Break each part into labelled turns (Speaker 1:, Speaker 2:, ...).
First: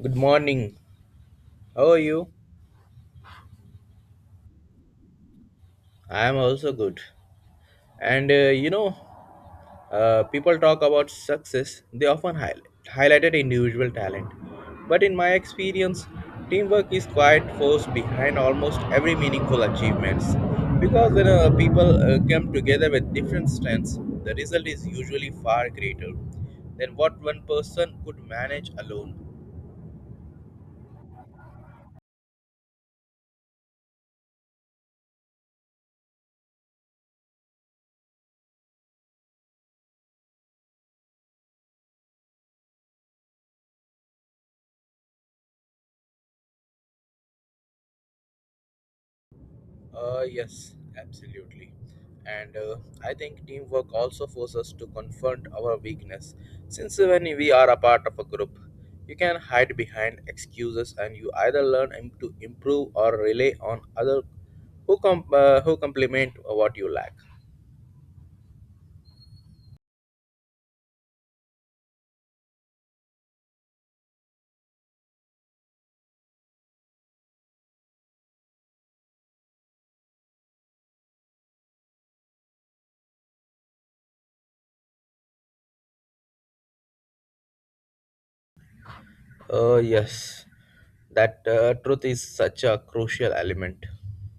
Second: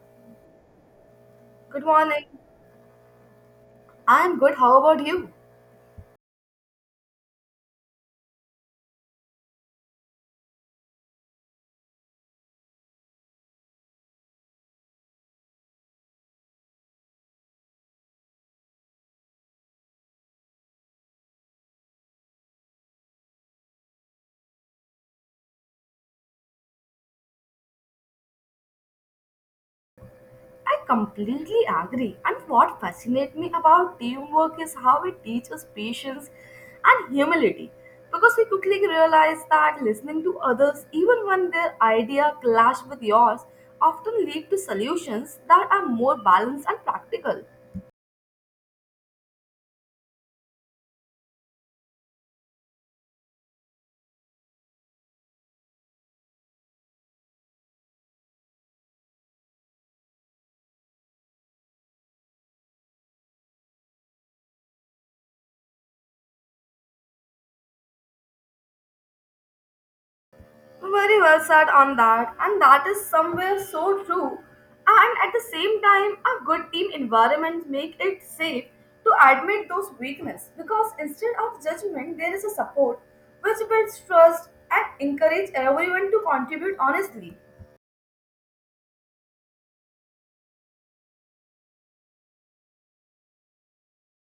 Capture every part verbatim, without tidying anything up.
Speaker 1: Good morning.
Speaker 2: Good
Speaker 1: How are
Speaker 2: morning.
Speaker 1: you?
Speaker 2: I'm good. How about you?
Speaker 1: I am also good. And uh, you know, uh, people talk about success, they often highlight highlighted individual talent. But in my experience, teamwork is quite force behind almost every meaningful achievements. Because when uh, people uh, come together with different strengths, the result is usually far greater than what one person could manage alone.
Speaker 2: I completely agree. And what fascinates me about teamwork is how it teaches patience and humility. Because we quickly realize that listening to others, even when their idea clash with yours, often lead to solutions that are more balanced and practical.
Speaker 1: Uh, yes, absolutely. And uh, I think teamwork also forces us to confront our weakness. Since when we are a part of a group, you can hide behind excuses and you either learn im- to improve or rely on other who, com- uh, who complement what you lack.
Speaker 2: Very well said on that, and that is somewhere so true. And at the same time, a good team environment make it safe to admit those weakness because instead of judgment, there is a support which builds trust and encourage everyone to contribute honestly.
Speaker 1: Uh, yes, that uh, truth is such a crucial element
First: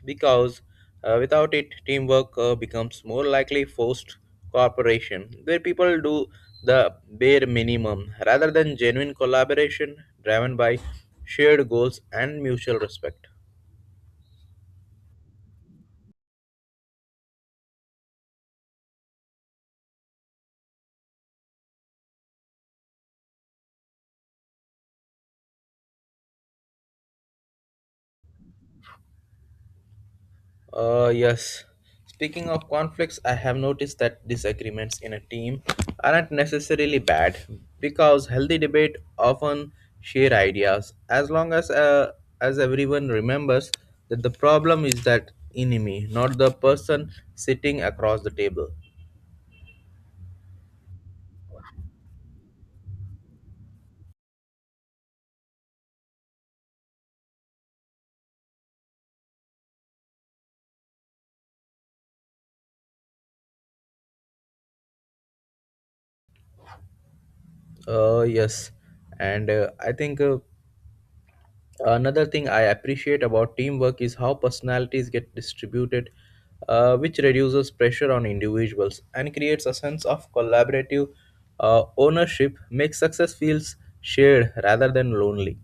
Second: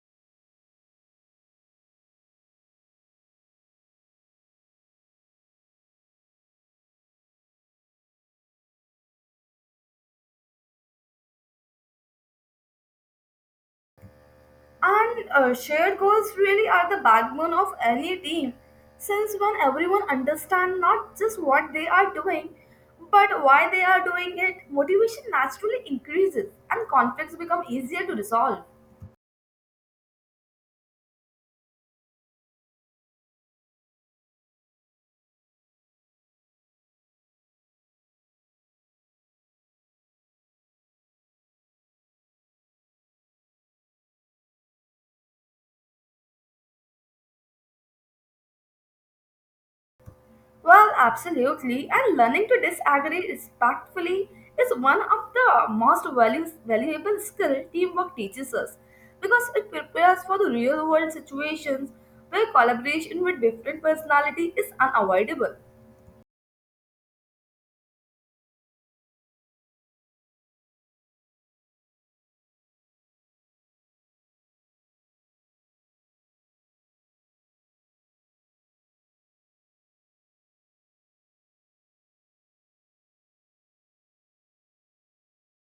Speaker 1: because uh, without it, teamwork uh, becomes more likely forced cooperation where people do the bare minimum rather than genuine collaboration driven by shared goals and mutual respect.
Speaker 2: And uh, shared goals really are the backbone of any team, since when everyone understands not just what they are doing, but why they are doing it, motivation naturally increases and conflicts become easier to resolve.
Speaker 1: Uh, yes. Speaking of conflicts, I have noticed that disagreements in a team aren't necessarily bad because healthy debate often share ideas as long as uh, as everyone remembers that the problem is that enemy, not the person sitting across the table.
Speaker 2: Well, absolutely, and learning to disagree respectfully is one of the most values, valuable skill teamwork teaches us because it prepares for the real world situations where collaboration with different personality is unavoidable.
Speaker 1: Uh, yes, and uh, I think uh, Another thing I appreciate about teamwork is how personalities get distributed, uh, which reduces pressure on individuals and creates a sense of collaborative uh, ownership, makes success feels shared rather than lonely.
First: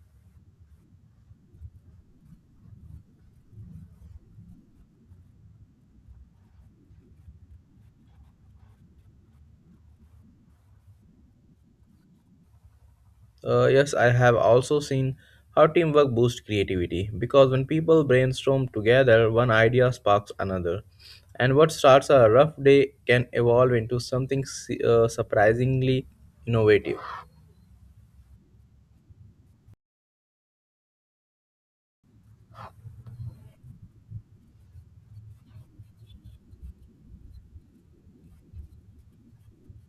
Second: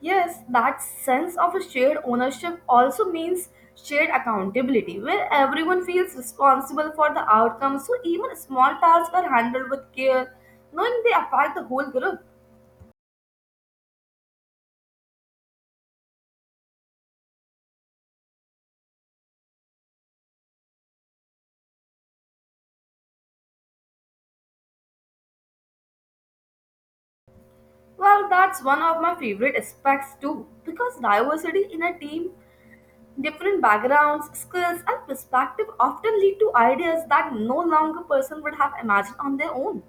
Speaker 2: Yes, that sense of a shared ownership also means shared accountability, where everyone feels responsible for the outcome, so even small tasks are handled with care, knowing they affect the whole group.
Speaker 1: Uh, yes, I have also seen how teamwork boosts creativity because when people brainstorm together, one idea sparks another, and what starts a rough day can evolve into something s- uh, surprisingly innovative.
Speaker 2: Well, that's one of my favorite aspects too, because diversity in a team, different backgrounds, skills, and perspective often lead to ideas that no longer person would have imagined on their own.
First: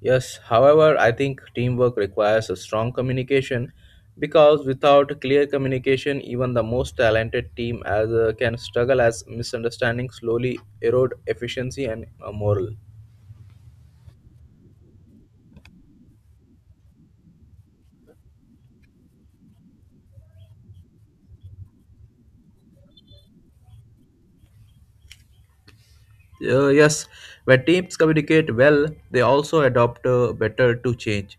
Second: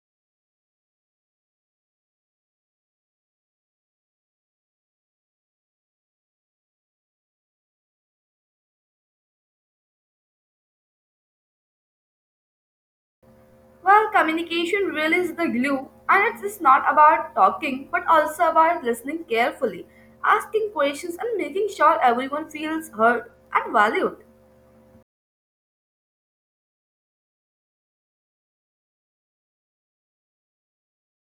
Speaker 1: Yes, however, I think teamwork requires a strong communication because without clear communication, even the most talented team as uh, can struggle as misunderstandings slowly erode efficiency and uh, morale.
Speaker 2: Well, communication really is the glue, and it's just not about talking but also about listening carefully, asking questions, and making sure everyone feels heard and valued.
Speaker 1: Uh, yes, when teams communicate well, they also adopt uh, better to change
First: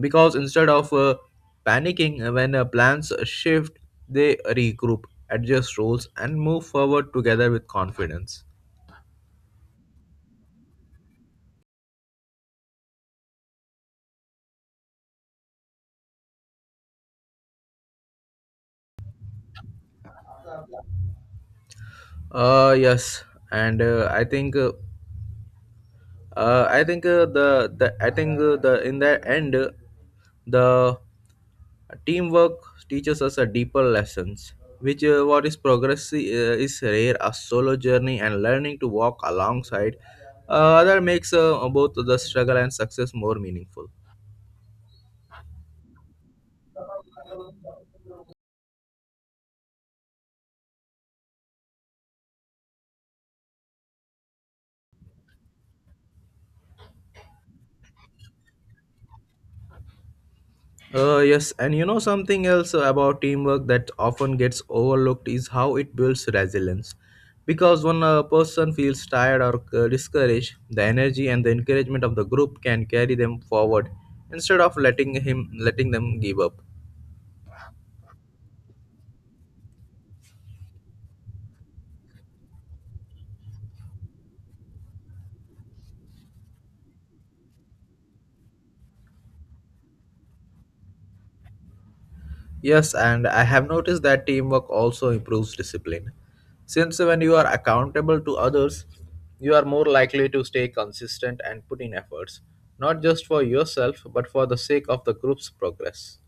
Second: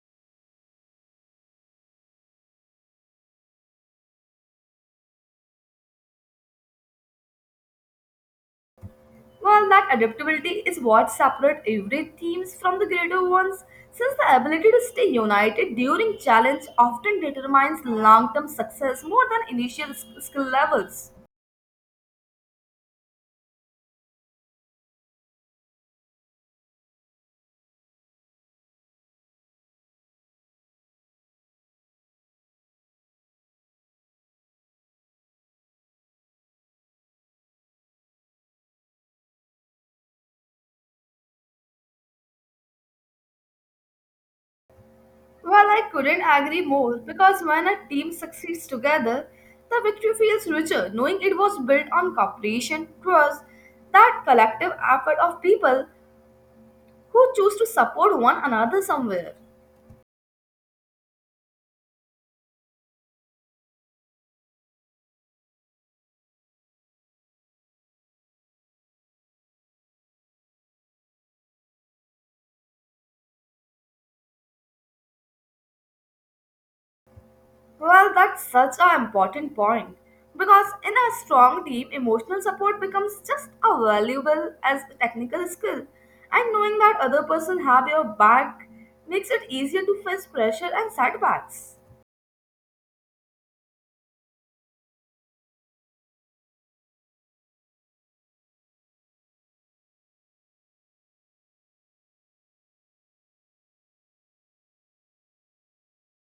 Speaker 1: because instead of uh, panicking uh, when uh, plans shift, they regroup, adjust roles, and move forward together with confidence.
Speaker 2: Well, that adaptability is what separates every teams from the greater ones, since the ability to stay united during challenge often determines long-term success more than initial s- skill levels.
Speaker 1: Uh yes, and uh, I think uh, uh, I think uh, the the I think uh, the in the end uh, the teamwork teaches us a deeper lessons, which uh, what is progress uh, is rare a solo journey and learning to walk alongside uh, that makes uh, both the struggle and success more meaningful.
Speaker 2: Well, I couldn't agree more because when a team succeeds together, the victory feels richer knowing it was built on cooperation, trust, that collective effort of people who choose to support one another somewhere.
Speaker 1: Uh, yes, and you know something else about teamwork that often gets overlooked is how it builds resilience. Because when a person feels tired or uh, discouraged, the energy and the encouragement of the group can carry them forward instead of letting him letting them give up.
Speaker 2: Well, that's such an important point because in a strong team, emotional support becomes just as valuable as technical skill, and knowing that other person have your back makes it easier to face pressure and setbacks.
Speaker 1: Yes, and I have noticed that teamwork also improves discipline. Since when you are accountable to others, you are more likely to stay consistent and put in efforts, not just for yourself but for the sake of the group's progress.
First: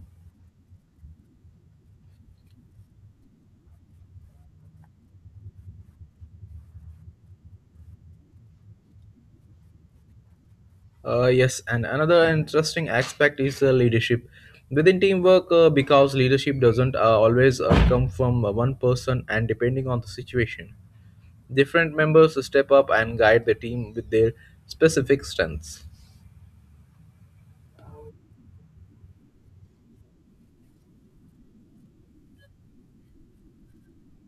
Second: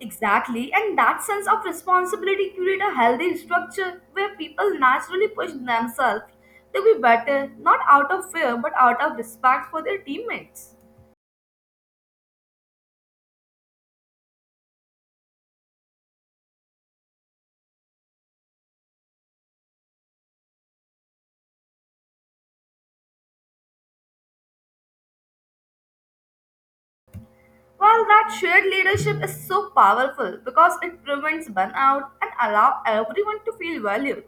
Speaker 2: Exactly, and that sense of responsibility create a healthy structure where people naturally push themselves to be better, not out of fear but out of respect for their teammates.
Speaker 1: Uh, yes, and another interesting aspect is uh, leadership. Within teamwork, uh, because leadership doesn't uh, always uh, come from uh, one person, and depending on the situation, different members step up and guide the team with their specific strengths.
Speaker 2: While that shared leadership is so powerful because it prevents burnout and allow everyone to feel valued,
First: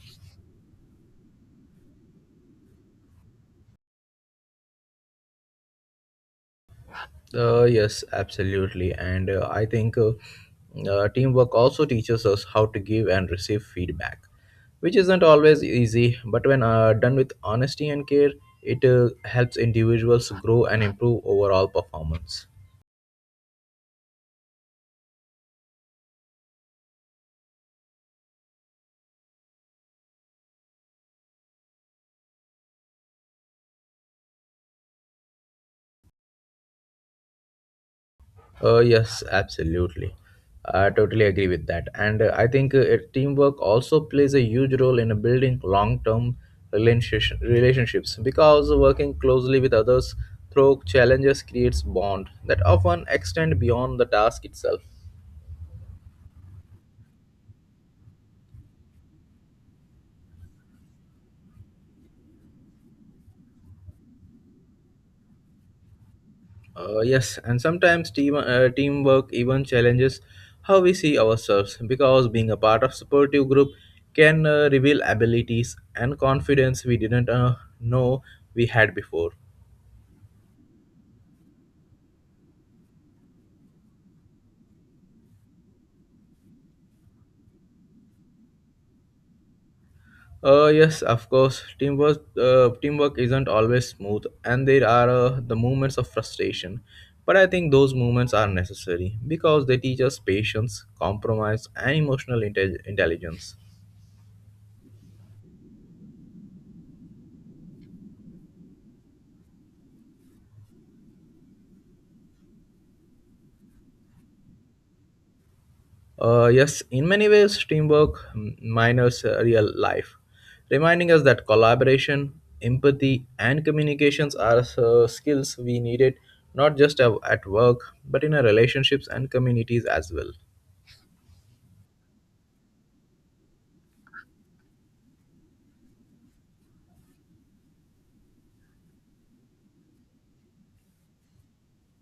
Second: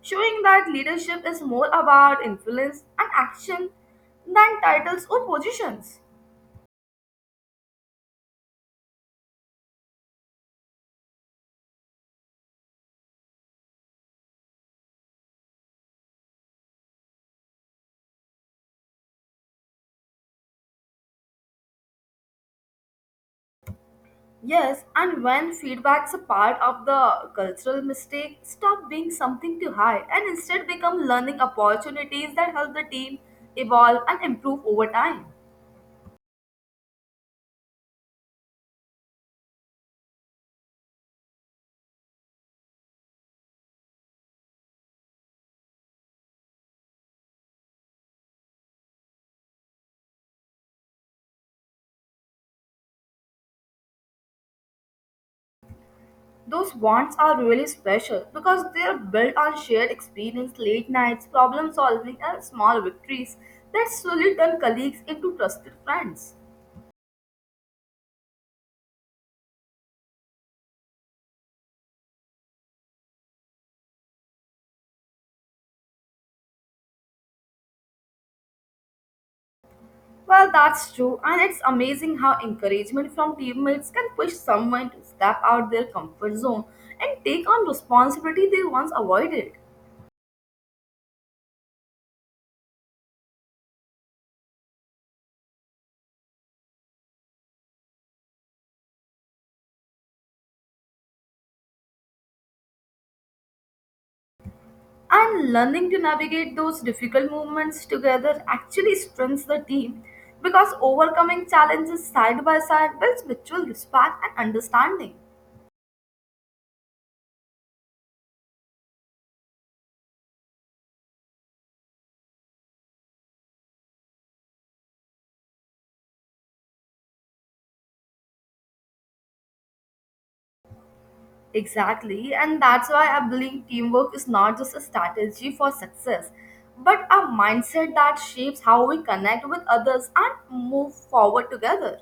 Speaker 2: showing that leadership is more about influence and action than titles or positions.
Speaker 1: Uh, yes, absolutely, and uh, I think uh, uh, teamwork also teaches us how to give and receive feedback, which isn't always easy. But when uh, done with honesty and care, it uh, helps individuals grow and improve overall performance.
Speaker 2: Yes, and when feedback's a part of the cultural mistake, stop being something to hide and instead become learning opportunities that help the team evolve and improve over time.
Speaker 1: Uh, yes, absolutely. I totally agree with that. And uh, I think uh, it- Teamwork also plays a huge role in building long term relationship, relationships because working closely with others through challenges creates bond that often extend beyond the task itself.
Speaker 2: Those bonds are really special because they are built on shared experience, late nights, problem solving, and small victories that slowly turn colleagues into trusted friends.
Speaker 1: Uh, yes, and sometimes team uh, teamwork even challenges how we see ourselves because being a part of supportive group can uh, reveal abilities and confidence we didn't uh, know we had before.
Speaker 2: Well, that's true, and it's amazing how encouragement from teammates can push someone to step out their comfort zone and take on responsibility they once avoided.
Speaker 1: Uh, yes, of course. Teamwork, uh, teamwork isn't always smooth, and there are uh, the moments of frustration. But I think those moments are necessary because they teach us patience, compromise, and emotional inte- intelligence.
Speaker 2: And learning to navigate those difficult moments together actually strengthens the team because overcoming challenges side by side builds mutual respect and understanding.
Speaker 1: Uh, yes, in many ways, teamwork m- minors uh, real life, reminding us that collaboration, empathy, and communications are uh, skills we needed not just at at work but in our relationships and communities as well.
Speaker 2: Exactly, and that's why I believe teamwork is not just a strategy for success, but a mindset that shapes how we connect with others and move forward together.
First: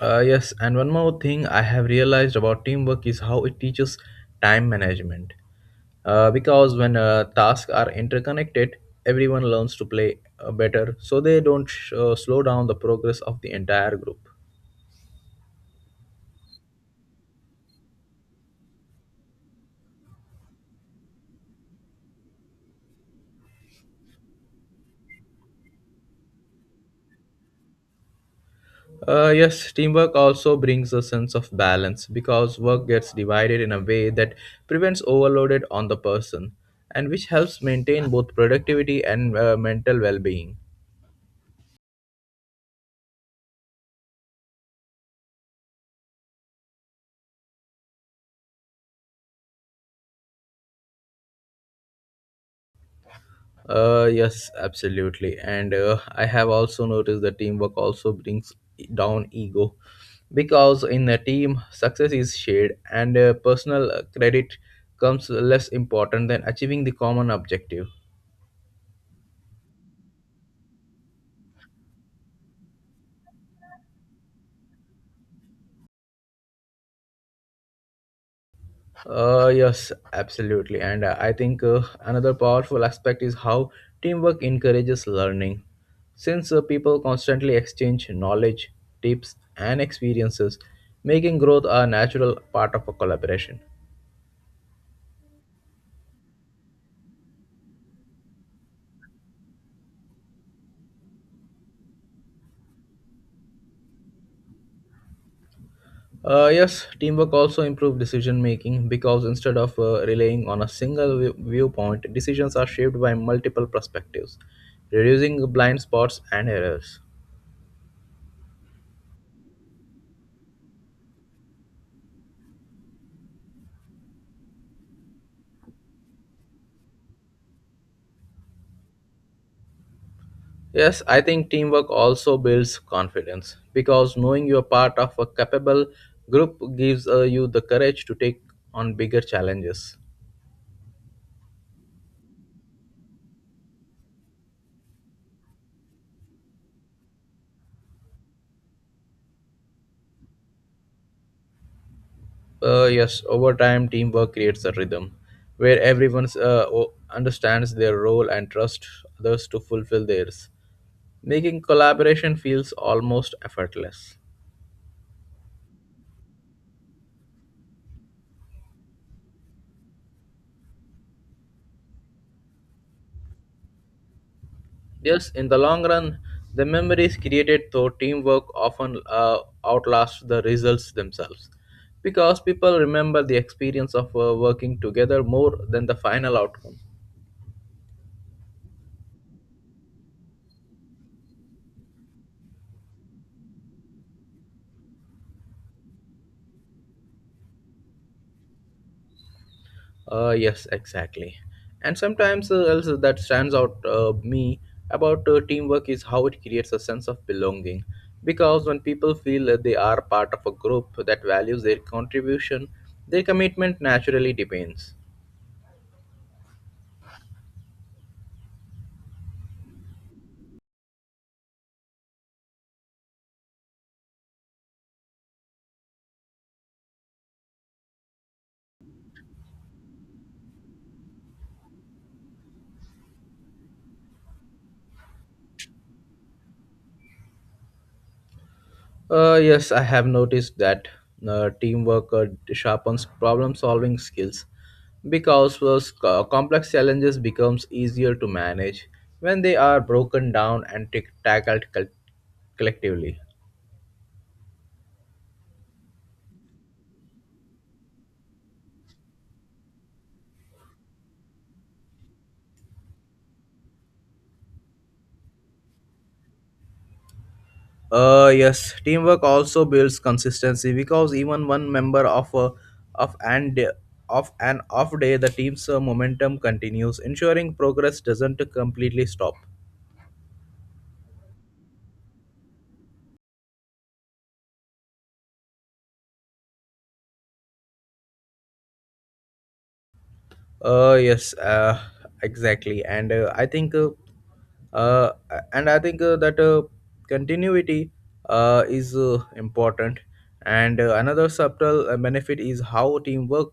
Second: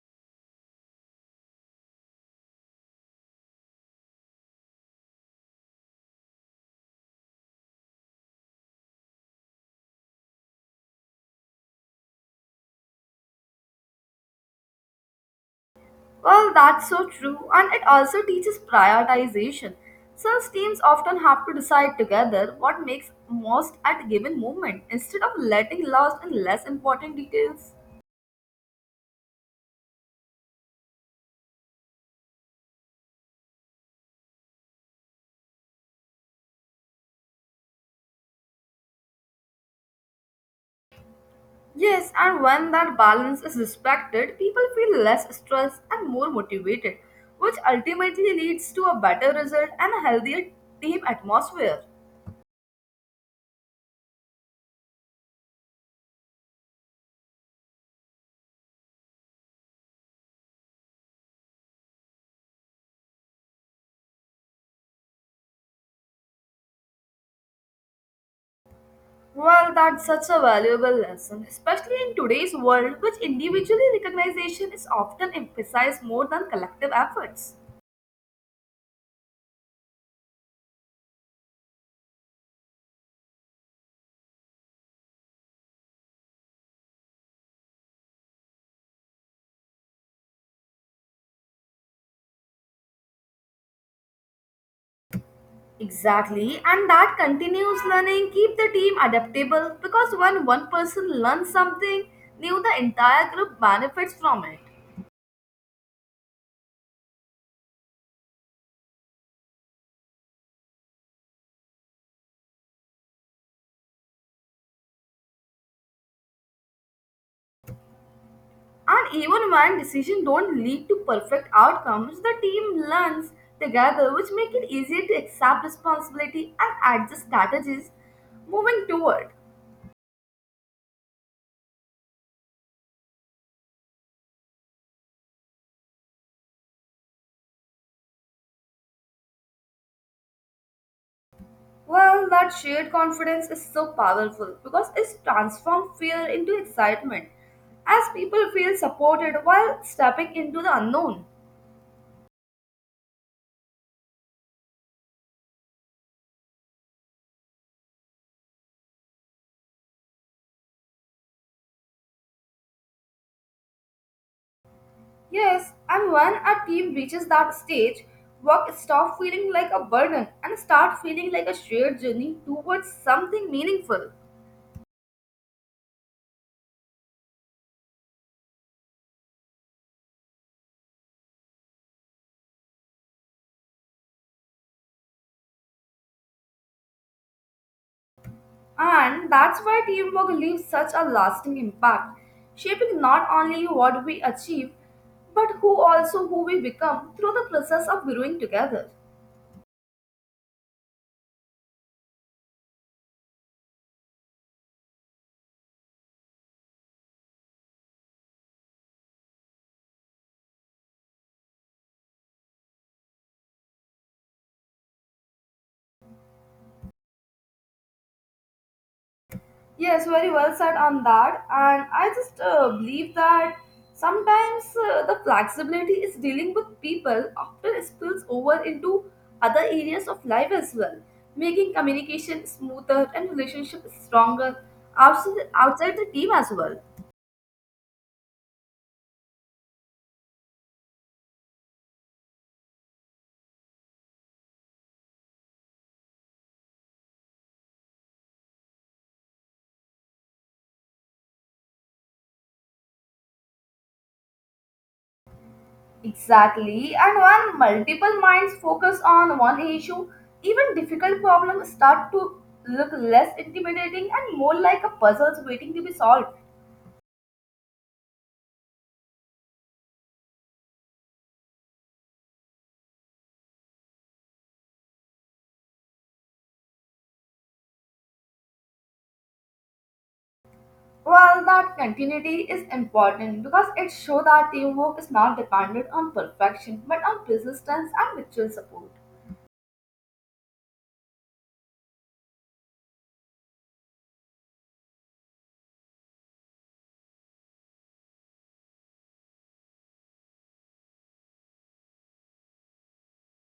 Speaker 1: Uh, yes, and one more thing I have realized about teamwork is how it teaches time management. Uh, because when uh, tasks are interconnected, everyone learns to play uh, better so they don't sh- uh, slow down the progress of the entire group.
Speaker 2: Well, that's so true, and it also teaches prioritization. Since teams often have to decide together what makes most at a given moment instead of letting lost in less important details.
Speaker 1: Uh, yes, teamwork also brings a sense of balance because work gets divided in a way that prevents overloaded on the person and which helps maintain both productivity and uh, mental well being.
Speaker 2: Yes, and when that balance is respected, people feel less stressed and more motivated, which ultimately leads to a better result and a healthier team atmosphere.
Speaker 1: Uh, yes, absolutely. And uh, I have also noticed that teamwork also brings e, down ego because in a team, success is shared and uh, personal uh, credit comes less important than achieving the common objective.
Speaker 2: Well, that's such a valuable lesson, especially in today's world, which individually recognition is often emphasized more than collective efforts.
Speaker 1: Uh, yes, absolutely. And uh, I think uh, Another powerful aspect is how teamwork encourages learning. Since uh, people constantly exchange knowledge, tips, and experiences, making growth a natural part of a collaboration.
Speaker 2: Exactly, and that continuous learning keep the team adaptable because when one person learns something new, the entire group benefits from it.
Speaker 1: Uh, yes, teamwork also improves decision making because instead of uh, relying on a single view- viewpoint, decisions are shaped by multiple perspectives, reducing blind spots and errors.
Speaker 2: And even when decisions don't lead to perfect outcomes, the team learns together, which make it easier to accept responsibility and adjust strategies moving toward.
Speaker 1: Yes, I think teamwork also builds confidence because knowing you're part of a capable group gives uh, you the courage to take on bigger challenges.
Speaker 2: Well, that shared confidence is so powerful because it's transformed fear into excitement as people feel supported while stepping into the unknown.
Speaker 1: Uh, yes, over time, teamwork creates a rhythm where everyone uh, o- understands their role and trusts others to fulfill theirs, making collaboration feels almost effortless.
Speaker 2: Yes, and when a team reaches that stage, work stops feeling like a burden and start feeling like a shared journey towards something meaningful.
Speaker 1: Yes, in the long run, the memories created through teamwork often uh, outlast the results themselves because people remember the experience of uh, working together more than the final outcome.
Speaker 2: And that's why teamwork leaves such a lasting impact, shaping not only what we achieve, but who also who we become through the process of growing together.
Speaker 1: Uh, yes, exactly. And sometimes uh, else that stands out uh, me about uh, teamwork is how it creates a sense of belonging. Because when people feel that they are part of a group that values their contribution, their commitment naturally depends.
Speaker 2: Yes, very well said on that. And I just uh, believe that sometimes uh, the flexibility is dealing with people often spills over into other areas of life as well, making communication smoother and relationship stronger outside, outside the team as well.
Speaker 1: Uh, yes, I have noticed that uh, teamwork uh, sharpens problem-solving skills because those co- complex challenges becomes easier to manage when they are broken down and tac- tackled col- collectively.
Speaker 2: Exactly, and when multiple minds focus on one issue, even difficult problems start to look less intimidating and more like a puzzles waiting to be solved.
Speaker 1: Uh, yes, teamwork also builds consistency because even one member of a of and of an off day, the team's uh, momentum continues, ensuring progress doesn't completely stop.
Speaker 2: Well, that continuity is important because it shows that teamwork is not dependent on perfection but on persistence and mutual support.
Speaker 1: Uh, yes, uh, exactly. And uh, I think, uh, uh, and I think uh, that uh, Continuity uh, is uh, important. And uh, Another subtle uh, benefit is how teamwork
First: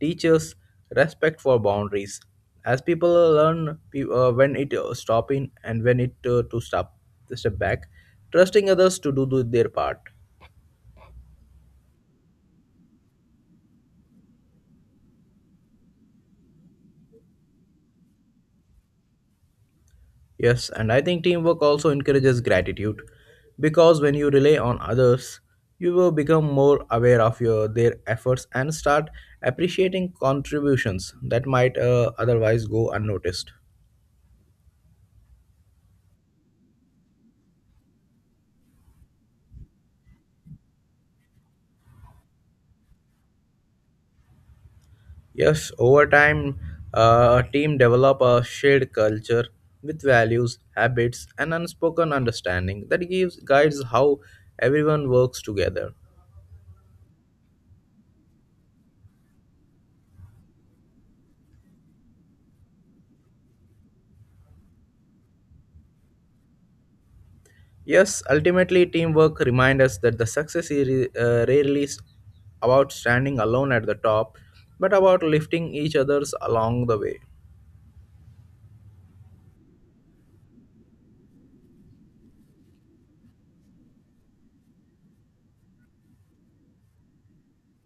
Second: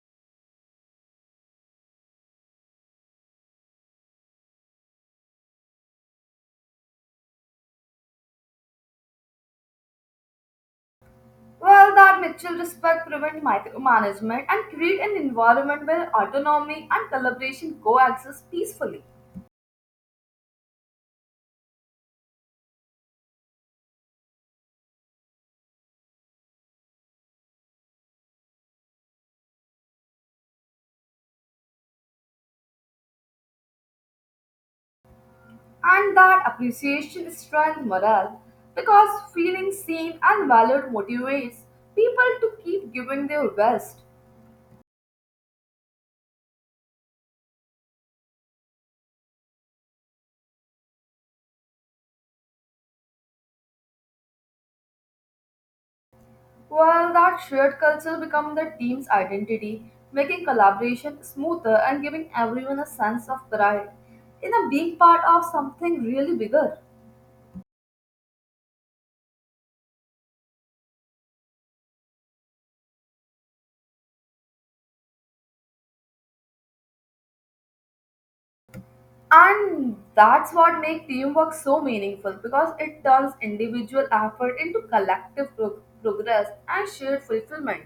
Speaker 1: teaches respect for boundaries. As people learn pe- uh, when it uh, stop in and when it uh, to stop to step back, trusting others to do, do their part.
Speaker 2: Well, that mutual respect prevents micromanagement and create an environment where autonomy and collaboration coexist peacefully.
Speaker 1: Yes, and I think teamwork also encourages gratitude because when you rely on others, you will become more aware of your their efforts and start appreciating contributions that might uh, otherwise go unnoticed.
Speaker 2: And that appreciation strengthens morale because feeling seen and valued motivates people to keep giving their best.
Speaker 1: Yes, over time, uh, a team develop a shared culture with values, habits, and unspoken understanding that gives guides how everyone works together.
Speaker 2: While that shared culture becomes the team's identity, making collaboration smoother and giving everyone a sense of pride in a being part of something really bigger.
Speaker 1: Yes, ultimately, teamwork reminds us that the success is uh, rarely s- about standing alone at the top, but about lifting each other's along the way.
Speaker 2: And that's what makes teamwork so meaningful because it turns individual effort into collective pro- progress and shared fulfillment.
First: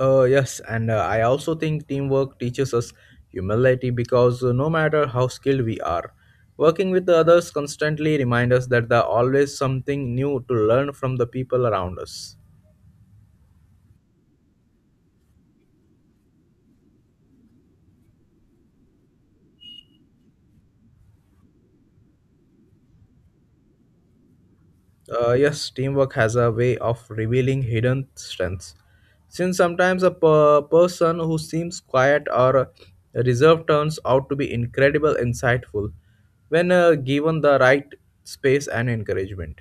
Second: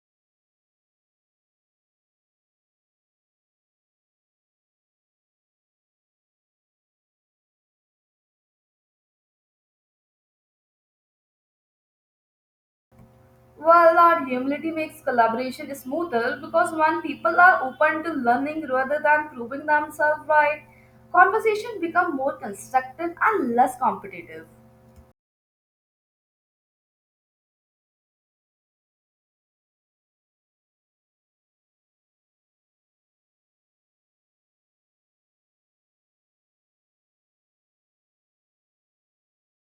Speaker 1: Uh, yes, and uh, I also think teamwork teaches us humility because uh, no matter how skilled we are, working with the others constantly reminds us that there are always something new to learn from the people around us.
Speaker 2: Well, our humility makes collaboration smoother because when people are open to learning rather than proving themselves right, conversation become more constructive and less competitive.
Speaker 1: Uh, yes, teamwork has a way of revealing hidden strengths. Since sometimes a per- person who seems quiet or reserved turns out to be incredible insightful when uh, given the right space and encouragement.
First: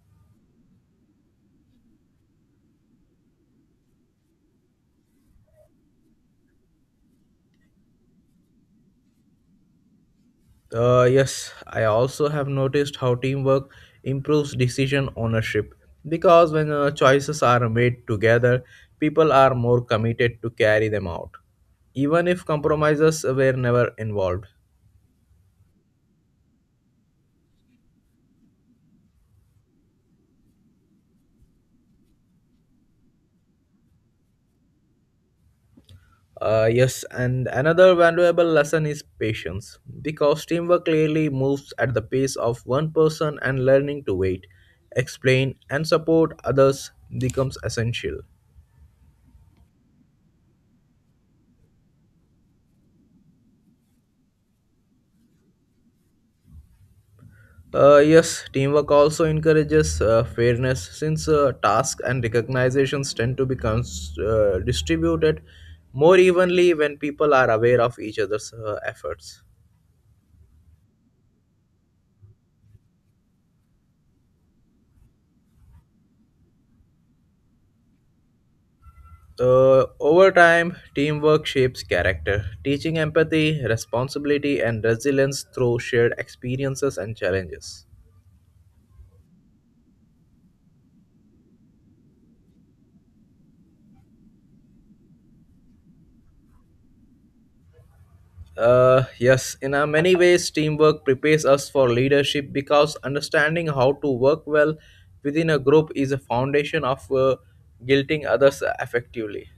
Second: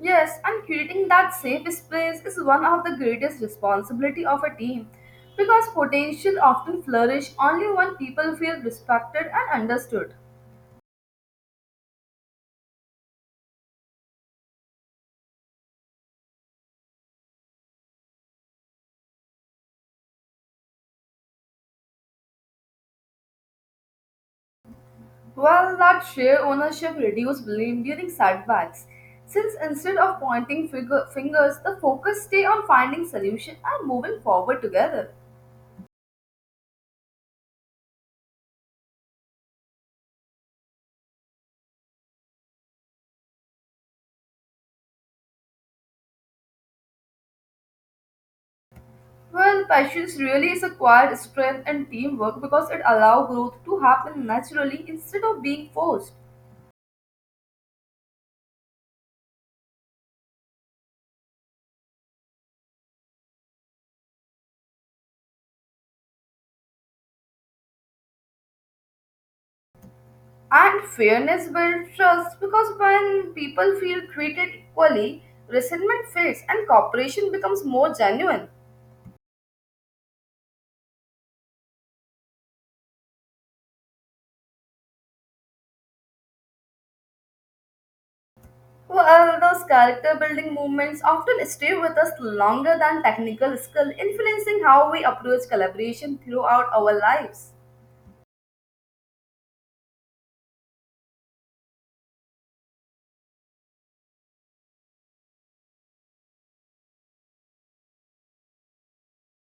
Speaker 2: Yes, and creating that safe space is one of the greatest responsibility of a team because potential often flourish only when people feel respected and understood.
Speaker 1: Uh, yes, I also have noticed how teamwork improves decision ownership because when uh, choices are made together, people are more committed to carry them out, even if compromises were never involved.
Speaker 2: Well, that share ownership reduces blame during setbacks, since instead of pointing finger- fingers, the focus stay on finding solution and moving forward together.
Speaker 1: Uh, yes, and another valuable lesson is patience because teamwork clearly moves at the pace of one person, and learning to wait, explain, and support others becomes essential.
Speaker 2: Well, patience really is acquired strength and teamwork because it allows growth to happen naturally instead of being forced.
Speaker 1: Uh, yes, teamwork also encourages uh, fairness since uh, tasks and recognizations tend to be cons- uh, distributed more evenly when people are aware of each other's uh, efforts.
Speaker 2: And fairness builds trust because when people feel treated equally, resentment fades and cooperation becomes more genuine.
Speaker 1: Uh, over time, teamwork shapes character, teaching empathy, responsibility, and resilience through shared experiences and challenges.
Speaker 2: Well, those character building movements often stay with us longer than technical skill, influencing how we approach collaboration throughout our lives.
Speaker 1: Uh, yes, in a many ways, teamwork prepares us for leadership because understanding how to work well within a group is a foundation of uh, guilting others effectively.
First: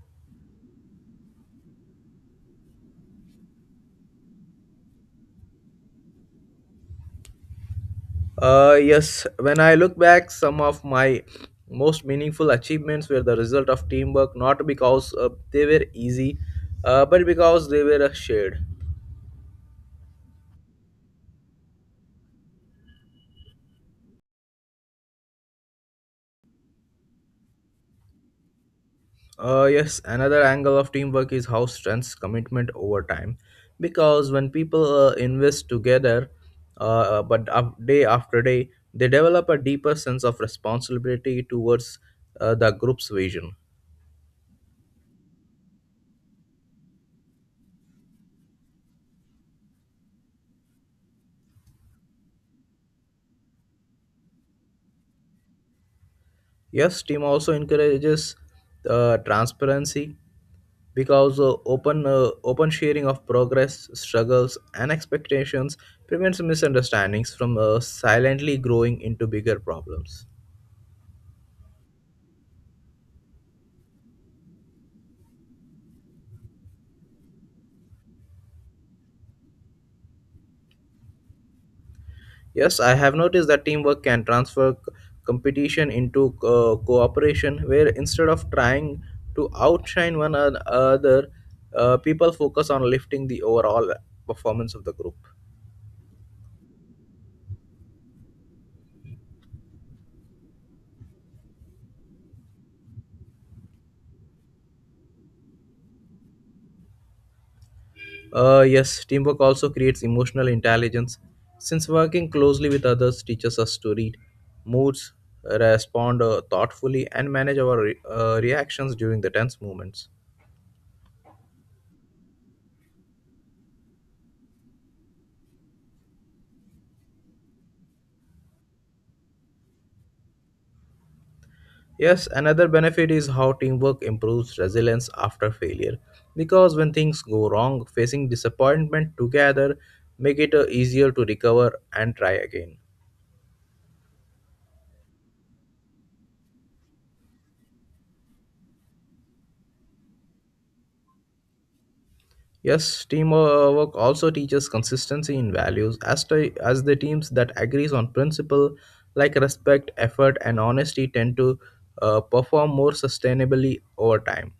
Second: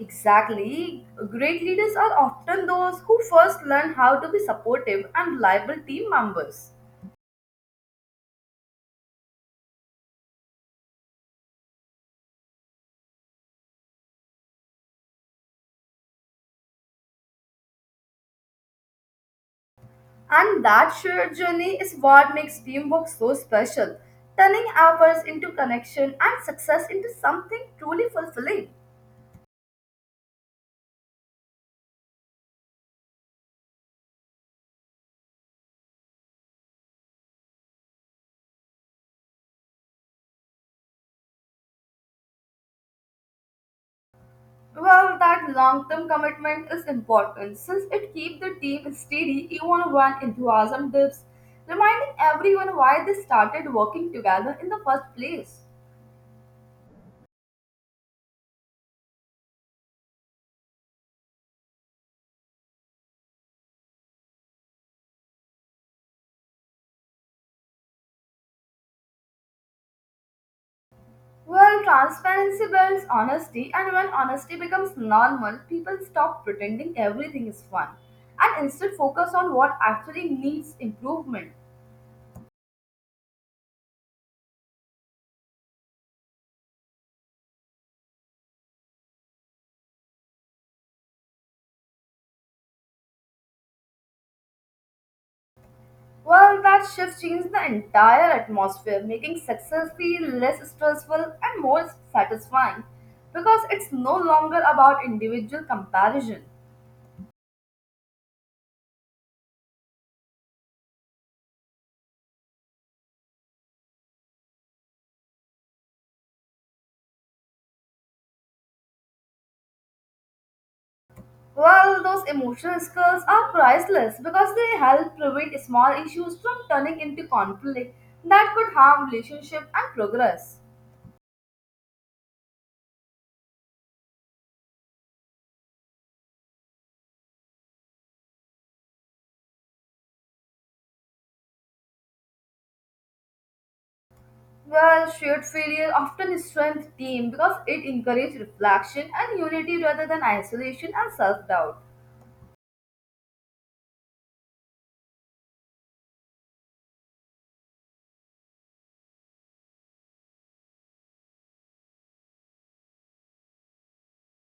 Speaker 2: Exactly. Great leaders are often those who first learn how to be supportive and reliable team members.
Speaker 1: Uh, yes, when I look back, some of my most meaningful achievements were the result of teamwork, not because uh, they were easy, uh, but because they were uh, shared.
Speaker 2: And that shared journey is what makes teamwork so special, turning efforts into connection and success into something truly fulfilling.
Speaker 1: Uh, yes, another angle of teamwork is how strengths commitment over time. Because when people uh, invest together, uh, uh, but up day after day, they develop a deeper sense of responsibility towards uh, the group's vision.
Speaker 2: Well, that long-term commitment is important since it keeps the team steady even when enthusiasm dips, reminding everyone why they started working together in the first place.
Speaker 1: Yes, team also encourages uh, transparency because uh, open uh, open sharing of progress struggles and expectations prevents misunderstandings from uh, silently growing into bigger problems.
Speaker 2: Well, transparency builds honesty, and when honesty becomes normal, people stop pretending everything is fun and instead focus on what actually needs improvement.
Speaker 1: Yes, I have noticed that teamwork can transfer c- competition into uh, cooperation where instead of trying to outshine one another, uh, people focus on lifting the overall performance of the group.
Speaker 2: Well, that shift changed the entire atmosphere, making success feel less stressful and more satisfying because it's no longer about individual comparison.
Speaker 1: Uh, yes, teamwork also creates emotional intelligence since working closely with others teaches us to read moods, respond uh, thoughtfully, and manage our re- uh, reactions during the tense moments.
Speaker 2: Well, those emotional skills are priceless because they help prevent small issues from turning into conflict that could harm relationship and progress.
Speaker 1: Yes, another benefit is how teamwork improves resilience after failure because when things go wrong, facing disappointment together make it uh, easier to recover and try again.
Speaker 2: Well, shared failure often strengthens team because it encourages reflection and unity rather than isolation and self-doubt.
Speaker 1: Yes, teamwork also teaches consistency in values as, to, as the teams that agrees on principle like respect, effort and honesty tend to uh, perform more sustainably over time.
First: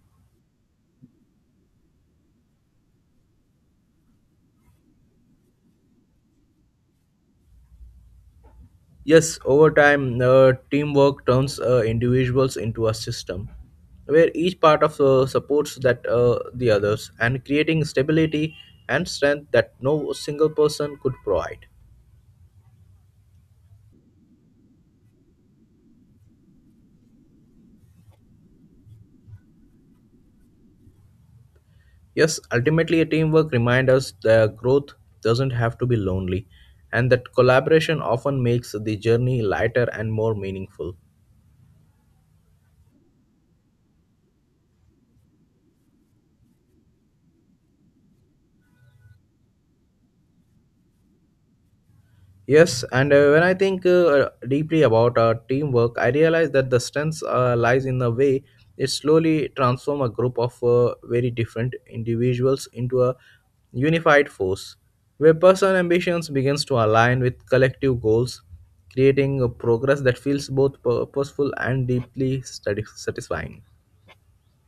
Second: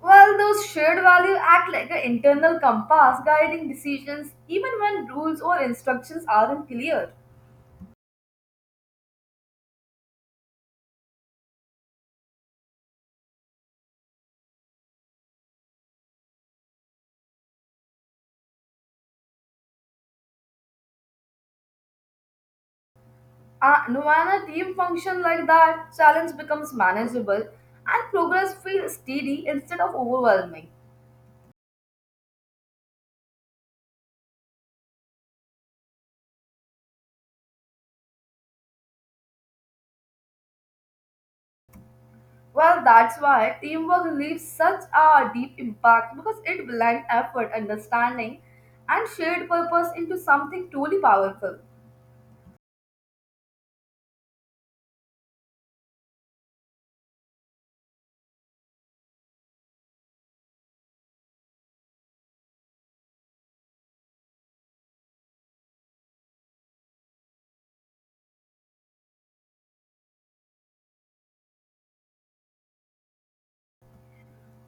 Speaker 2: Well, those shared values act like an internal compass guiding decisions even when rules or instructions aren't clear.
Speaker 1: Yes, over time, uh, teamwork turns uh, individuals into a system where each part of uh, supports that uh, the others and creating stability and strength that no single person could provide.
Speaker 2: Uh, and when a team function like that, challenge becomes manageable and progress feels steady instead of overwhelming.
Speaker 1: Yes, ultimately, a teamwork reminds us that growth doesn't have to be lonely, and that collaboration often makes the journey lighter and more meaningful.
Speaker 2: Well, that's why teamwork leaves such a deep impact because it blends effort, understanding, and shared purpose into something truly powerful.
Speaker 1: Yes, and uh, when I think uh, uh, deeply about our teamwork, I realize that the strength uh, lies in the way it slowly transforms a group of uh, very different individuals into a unified force, where personal ambitions begins to align with collective goals, creating a progress that feels both purposeful and deeply sati- satisfying.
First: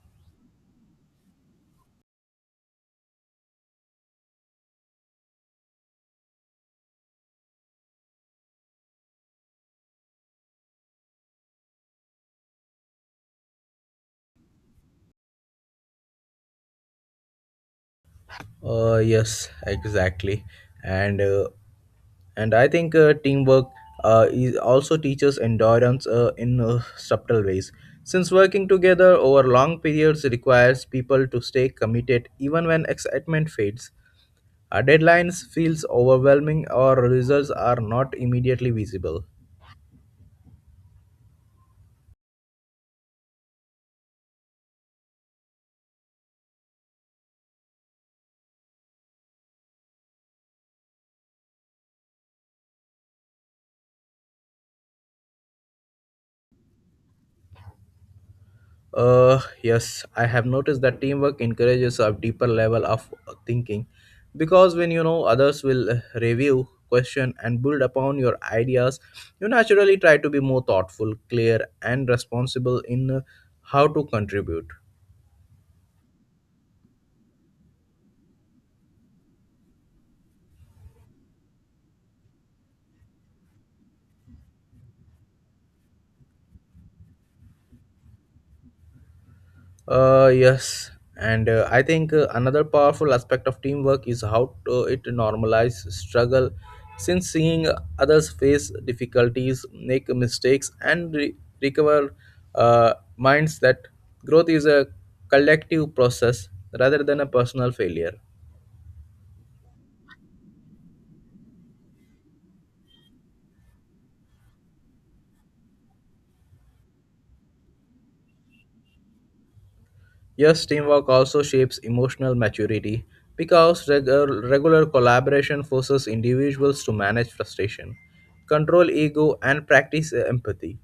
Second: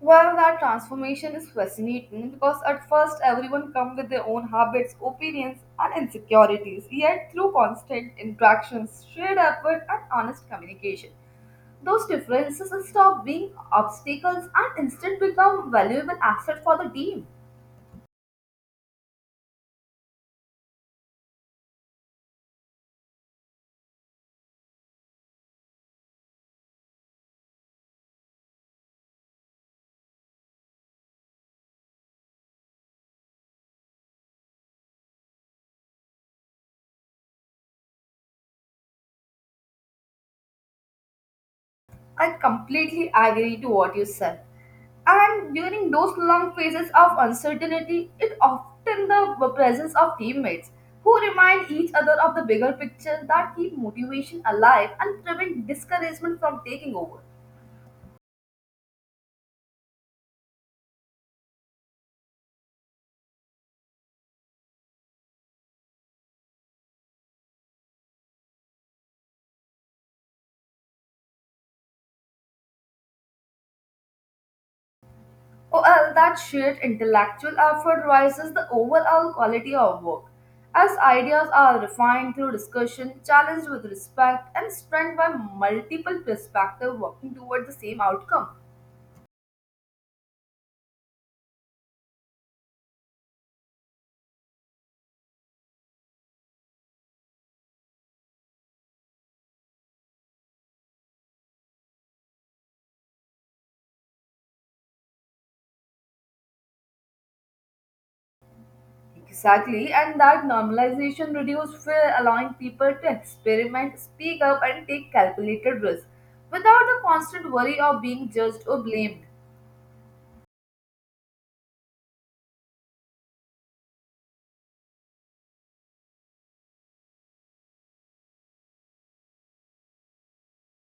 Speaker 2: Well, that transformation is fascinating because at first everyone comes with their own habits, opinions, and insecurities. Yet, through constant interactions, shared effort, and honest communication, those differences stop being obstacles and instead become valuable asset for the team.
Speaker 1: Uh, yes, exactly. And uh, and I think uh, teamwork uh, is also teaches endurance uh, in uh, subtle ways. Since working together over long periods requires people to stay committed even when excitement fades, our deadlines feels overwhelming or results are not immediately visible.
Speaker 2: I completely agree to what you said. And during those long phases of uncertainty, it often the presence of teammates who remind each other of the bigger picture that keep motivation alive and prevent discouragement from taking over.
Speaker 1: Uh, yes, I have noticed that teamwork encourages a deeper level of thinking because when you know others will uh, review, question, and build upon your ideas, you naturally try to be more thoughtful, clear, and responsible in uh, how to contribute.
Speaker 2: Or else that shared intellectual effort rises the overall quality of work. As ideas are refined through discussion, challenged with respect, and strengthened by multiple perspectives working toward the same outcome.
Speaker 1: Uh, yes, and uh, I think uh, another powerful aspect of teamwork is how to, it normalizes struggle. Since seeing others face difficulties, make mistakes, and re- recover, uh, minds that growth is a collective process rather than a personal failure.
Speaker 2: Exactly, and that normalization reduced fear, allowing people to experiment, speak up, and take calculated risks without the constant worry of being judged or blamed.
Speaker 1: Yes, teamwork also shapes emotional maturity because regu- regular collaboration forces individuals to manage frustration, control ego, and practice empathy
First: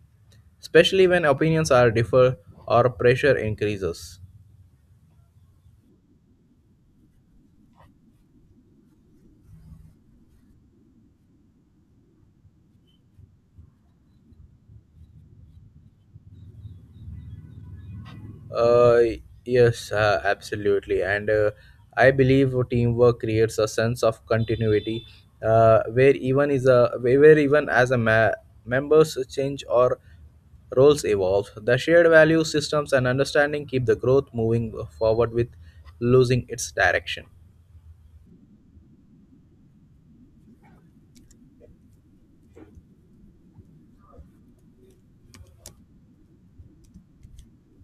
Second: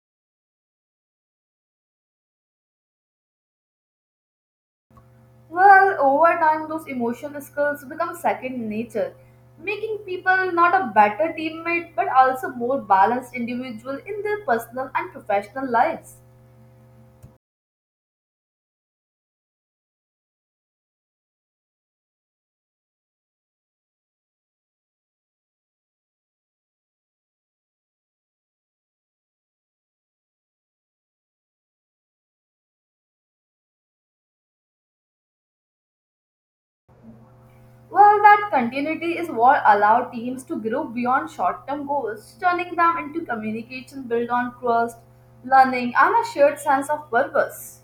Speaker 1: especially when opinions are differ or pressure increases.
Speaker 2: Well, over time, those emotional skills become second nature, making people not a better teammate but also more balanced individual in their personal and professional lives.
Speaker 1: uh, yes uh, Absolutely, and uh, I believe teamwork creates a sense of continuity uh, where even is a where even as a ma- members change or roles evolve, the shared value systems and understanding keep the growth moving forward with losing its direction.
Speaker 2: Well, that continuity is what allows teams to grow beyond short term goals, turning them into communication built on trust, learning, and a shared sense of purpose.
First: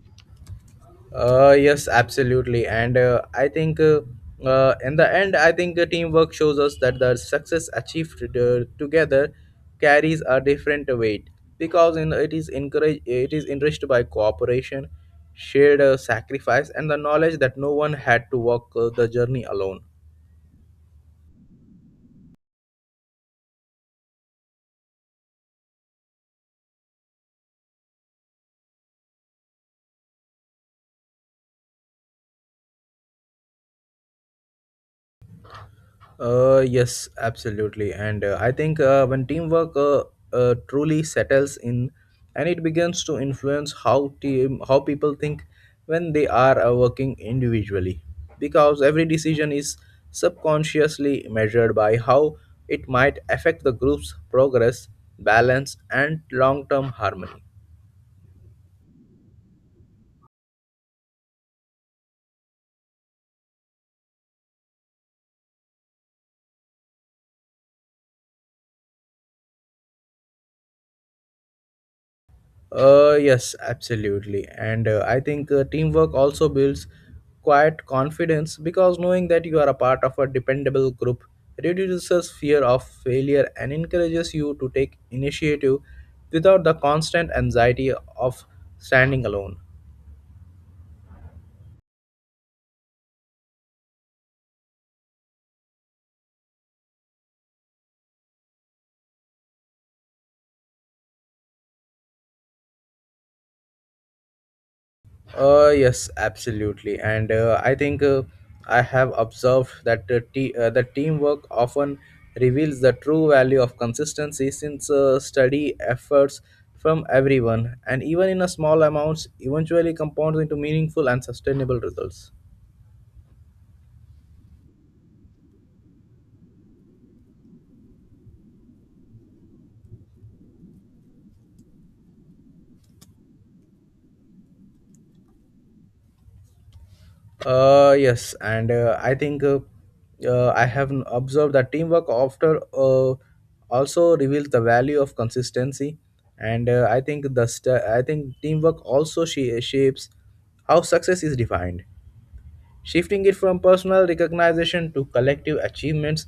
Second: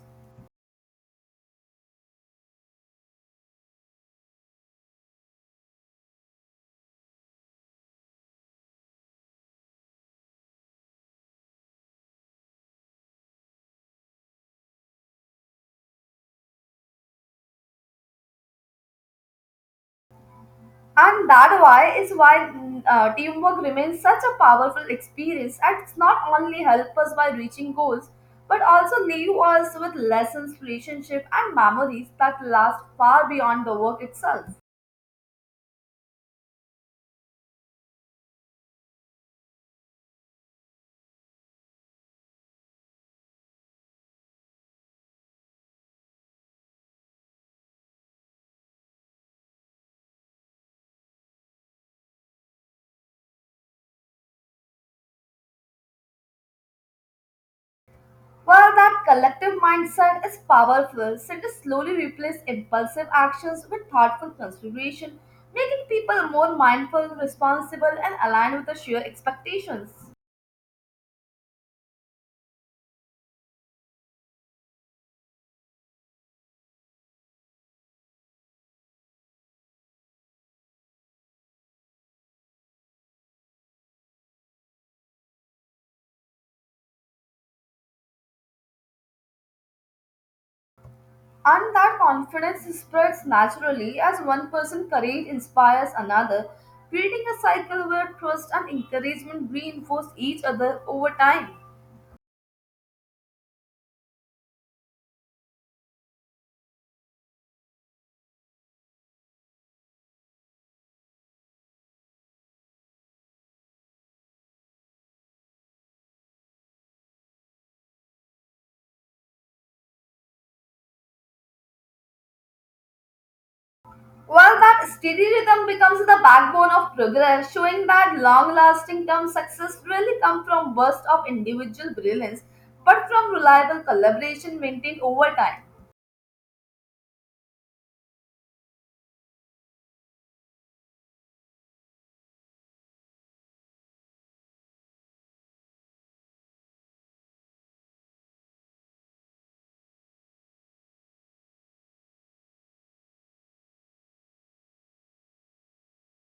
Speaker 1: Uh, yes, absolutely. And uh, I think uh, uh, In the end, I think uh, teamwork shows us that the success achieved uh, together carries a different weight because in, it is encouraged, it is enriched by cooperation, shared uh, sacrifice, and the knowledge that no one had to walk uh, the journey alone.
Speaker 2: And that why is why mm, uh, teamwork remains such a powerful experience and it's not only help us by reaching goals but also leave us with lessons, relationship and memories that last far beyond the work itself.
Speaker 1: Uh, yes, absolutely. And uh, I think uh, when teamwork uh, uh, truly settles in, and it begins to influence how team how people think when they are uh, working individually, because every decision is subconsciously measured by how it might affect the group's progress, balance, and long-term harmony.
Speaker 2: While that collective mindset is powerful since it slowly replaces impulsive actions with thoughtful consideration, making people more mindful, responsible, and aligned with the shared expectations.
Speaker 1: Uh, yes, absolutely. And uh, I think uh, teamwork also builds quiet confidence because knowing that you are a part of a dependable group reduces fear of failure and encourages you to take initiative without the constant anxiety of standing alone.
Speaker 2: And that confidence spreads naturally as one person's courage inspires another, creating a cycle where trust and encouragement reinforce each other over time.
Speaker 1: Uh, yes, absolutely, and uh, I think uh, I have observed that uh, te- uh, the teamwork often reveals the true value of consistency since uh, study efforts from everyone and even in a small amounts eventually compounds into meaningful and sustainable results.
Speaker 2: Well, that steady rhythm becomes the backbone of progress, showing that long lasting term success really come from bursts of individual brilliance, but from reliable collaboration maintained over time.
Speaker 1: Uh, yes, and uh, I think uh, uh, I have n- observed that teamwork after uh, also reveals the value of consistency, and uh, I think the st- I think teamwork also sh- shapes how success is defined, shifting it from personal recognition to collective achievements,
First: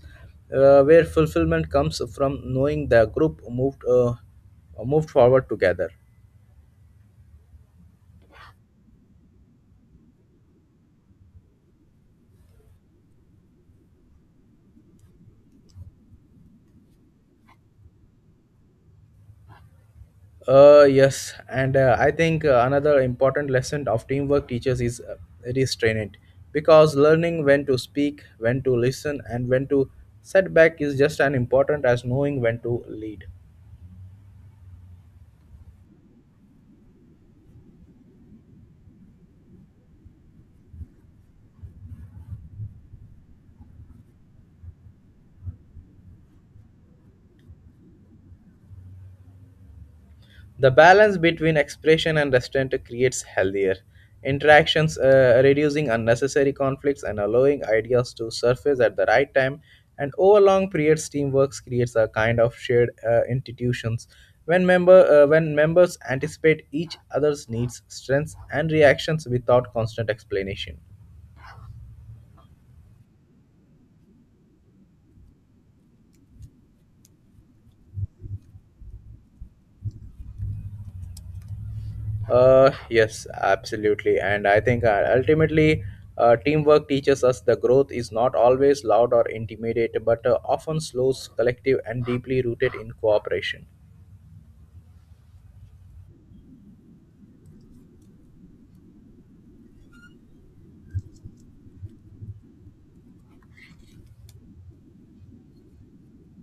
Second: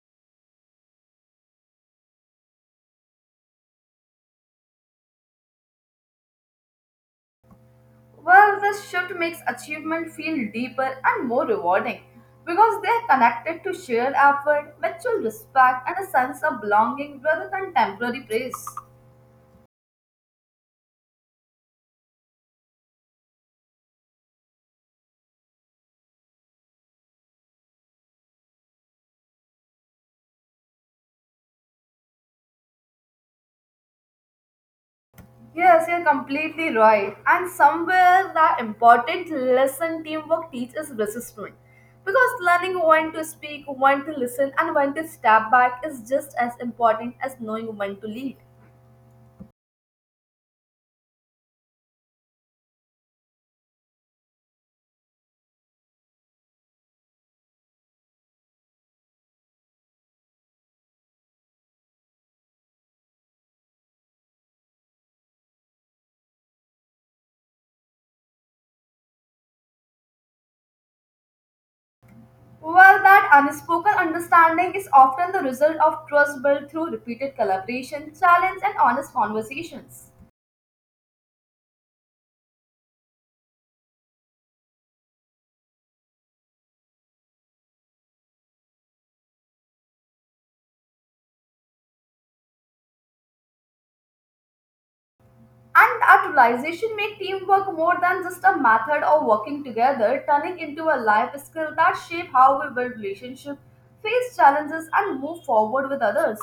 Speaker 1: uh, where fulfillment comes from knowing the group moved uh, moved forward together.
Speaker 2: Well, this shift makes achievement feel deeper and more rewarding because they are connected to shared effort, mutual respect, and a sense of belonging rather than temporary praise.
Speaker 1: Uh, yes, and uh, I think uh, another important lesson of teamwork teachers is uh, restraint, because learning when to speak, when to listen, and when to set back is just as important as knowing when to lead.
Speaker 2: Yes, you're completely right. And somewhere the important lesson teamwork teaches resistance. Because learning when to speak, when to listen, and when to step back is just as important as knowing when to lead.
Speaker 1: The balance between expression and restraint creates healthier interactions, uh, reducing unnecessary conflicts and allowing ideas to surface at the right time. And over long periods, teamwork creates a kind of shared uh, institutions. When member uh, when members anticipate each other's needs, strengths, and reactions without constant explanation.
Speaker 2: Well, that unspoken understanding is often the result of trust built through repeated collaboration, challenge, and honest conversations.
Speaker 1: Uh, yes, absolutely. And I think uh, ultimately, uh, teamwork teaches us the growth is not always loud or intimidating, but uh, often slows, collective, and deeply rooted in cooperation.
Speaker 2: And that realization made teamwork more than just a method of working together, turning into a life skill that shape how we build relationships, face challenges, and move forward with others.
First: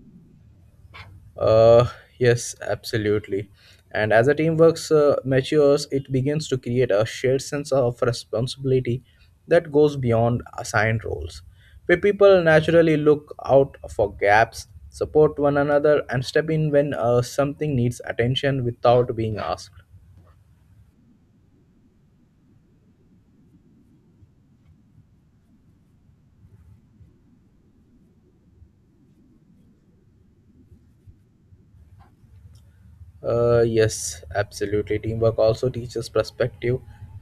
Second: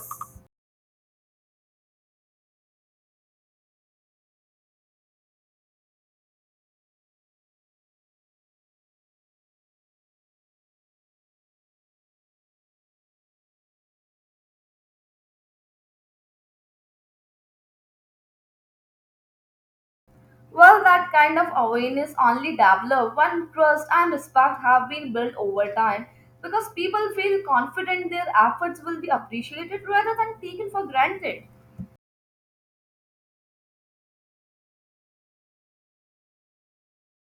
Speaker 1: Uh, yes, absolutely. And as a teamwork uh, matures, it begins to create a shared sense of responsibility that goes beyond assigned roles, where people naturally look out for gaps, support one another, and step in when uh, something needs attention without being asked.
Speaker 2: Well, that kind of awareness only developed when trust and respect have been built over time because people feel confident their efforts will be appreciated rather than taken for granted.
Speaker 1: Uh, yes, absolutely. Teamwork also teaches perspective.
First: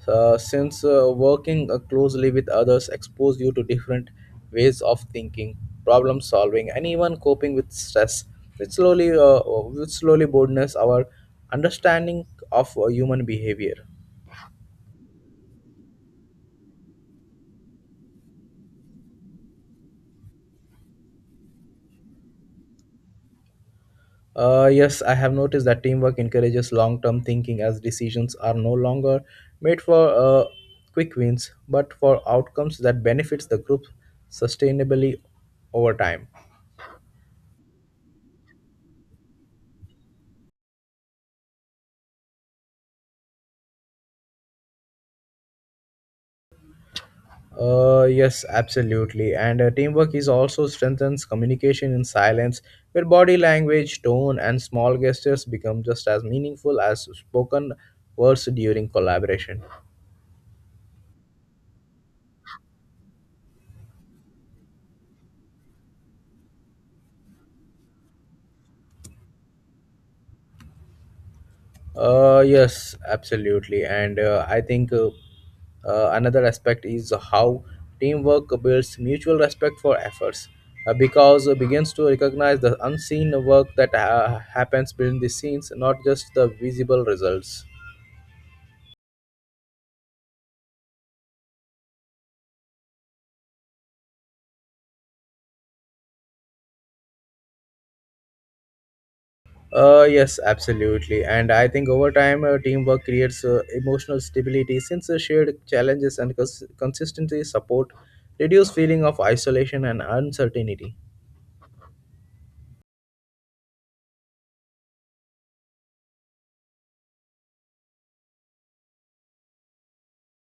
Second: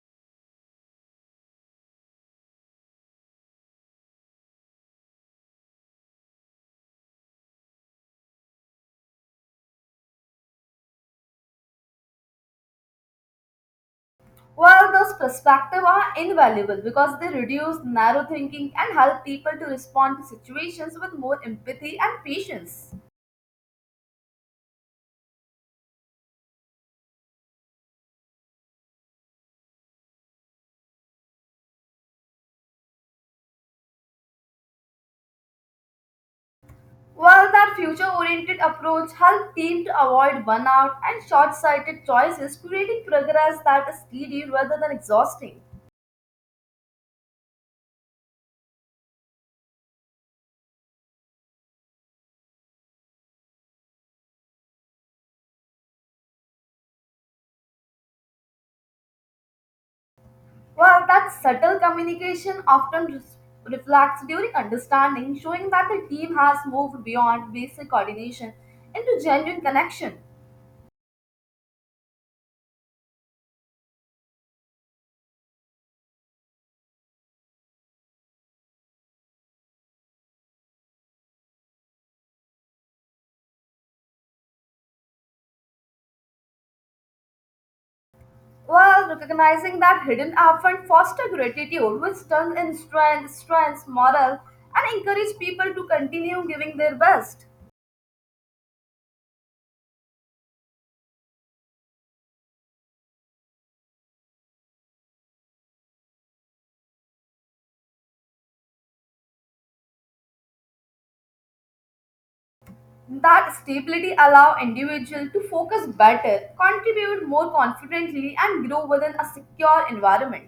Speaker 1: Uh, since uh, working uh, closely with others expose you to different ways of thinking, problem solving, and even coping with stress, which slowly, uh, which slowly broadens our understanding of uh, human behavior.
Speaker 2: Well, those perspectives are invaluable because they reduce narrow thinking and help people to respond to situations with more empathy and patience.
Speaker 1: Uh, yes, I have noticed that teamwork encourages long term thinking as decisions are no longer made for uh, quick wins but for outcomes that benefits the group sustainably over time.
Speaker 2: Well, that future-oriented approach helps teams to avoid burnout and short-sighted choices, creating progress that is steady rather than exhausting.
Speaker 1: Uh, yes, absolutely. And uh, teamwork is also strengthens communication in silence, where body language, tone, and small gestures become just as meaningful as spoken words during collaboration.
Speaker 2: Well, that subtle communication often res- reflects during understanding, showing that the team has moved beyond basic coordination into genuine connection.
Speaker 1: Uh, yes, absolutely. And uh, I think uh, uh, another aspect is how teamwork builds mutual respect for efforts uh, because it begins to recognize the unseen work that uh, happens behind the scenes, not just the visible results.
Speaker 2: Well, recognizing that hidden affluent foster gratitude, which turns in strength, strengths, moral, and encourage people to continue giving their best.
Speaker 1: Uh, yes, absolutely. And I think over time, uh, teamwork creates uh, emotional stability since uh, shared challenges and cons- consistency support reduce feeling of isolation and uncertainty.
Speaker 2: That stability allow individual to focus better, contribute more confidently, and grow within a secure environment.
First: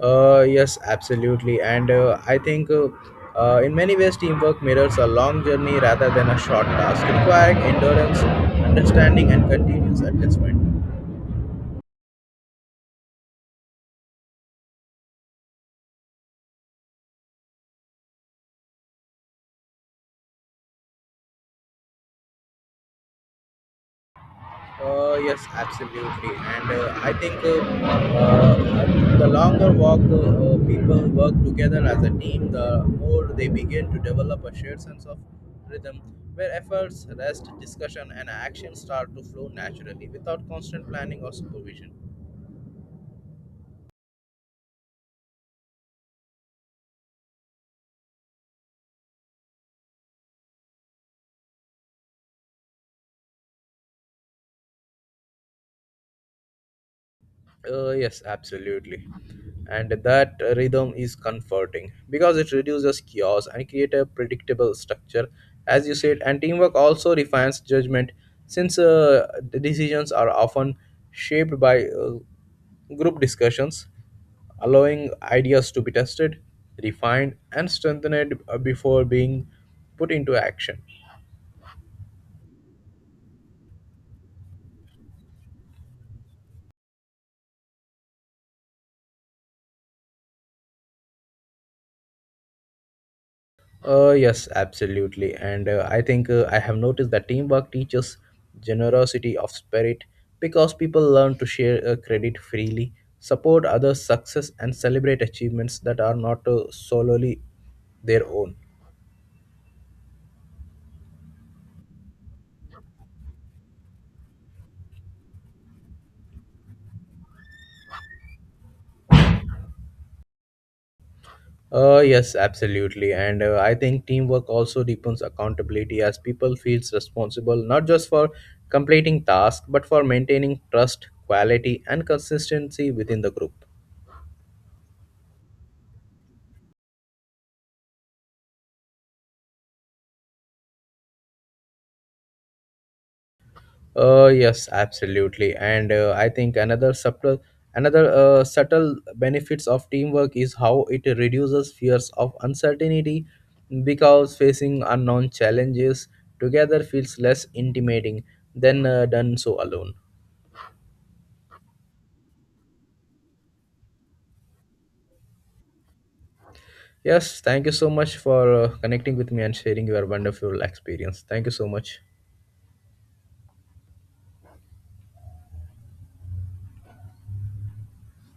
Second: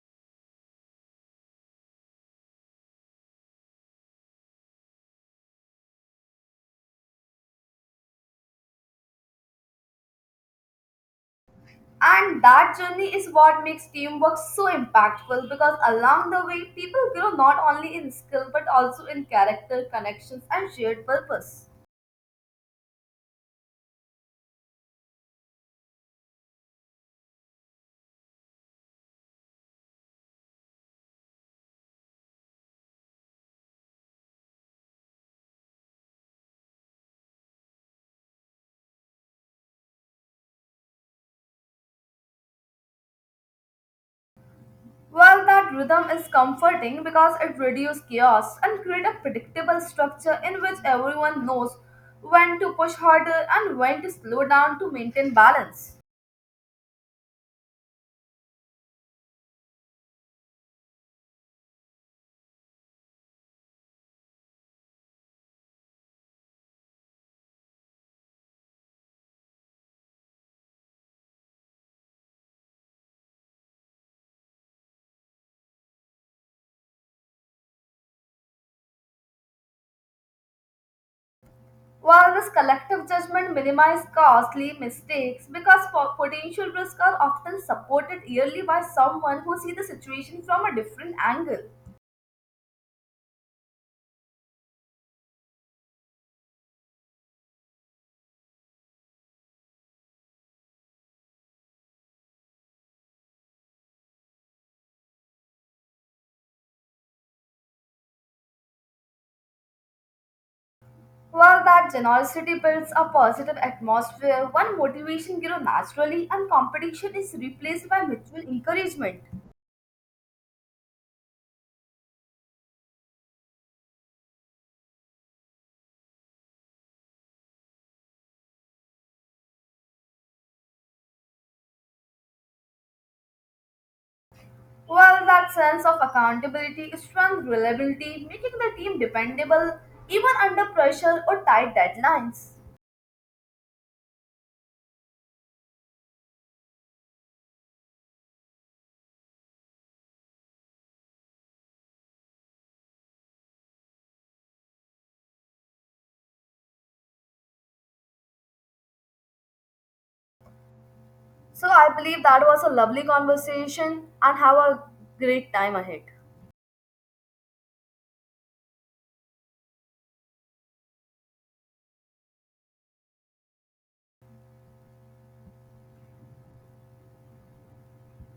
Speaker 1: Uh, yes, absolutely. And uh, I think uh, uh, in many ways, teamwork mirrors a long journey rather than a short task, requiring endurance, understanding, and continuous adjustment.
Speaker 2: And that journey is what makes teamwork so impactful because along the way, people grow not only in skill but also in character, connections, and shared purpose.
Speaker 1: Uh, yes, absolutely. And uh, I think uh, uh, the longer walk uh, uh, people work together as a team, the more they begin to develop a shared sense of rhythm where efforts, rest, discussion, and action start to flow naturally without constant planning or supervision.
Speaker 2: Well, that rhythm is comforting because it reduces chaos and creates a predictable structure in which everyone knows when to push harder and when to slow down to maintain balance.
Speaker 1: Uh, yes, absolutely. And that rhythm is comforting because it reduces chaos and create a predictable structure, as you said. And teamwork also refines judgment since uh, the decisions are often shaped by uh, group discussions, allowing ideas to be tested, refined, and strengthened uh, before being put into action.
Speaker 2: While this collective judgment minimizes costly mistakes because po- potential risks are often supported yearly by someone who sees the situation from a different angle.
Speaker 1: Uh, yes, absolutely. And uh, I think uh, I have noticed that teamwork teaches generosity of spirit because people learn to share uh, credit freely, support others' success, and celebrate achievements that are not uh, solely their own.
Speaker 2: While that generosity builds a positive atmosphere, one motivation grows naturally and competition is replaced by mutual encouragement.
Speaker 1: Uh, yes, absolutely. And uh, I think teamwork also deepens accountability as people feels responsible not just for completing tasks but for maintaining trust, quality, and consistency within the group.
Speaker 2: Well, that sense of accountability strengthens reliability, making the team dependable even under pressure or tight deadlines.
Speaker 1: Uh, yes, absolutely. And uh, I think another subtle, another uh, subtle benefits of teamwork is how it reduces fears of uncertainty, because facing unknown challenges together feels less intimidating than uh, done so alone.
Speaker 2: So, I believe that was a lovely conversation and have a great time ahead.
Speaker 1: Yes, thank you so much for uh, connecting with me and sharing your wonderful experience. Thank you so much.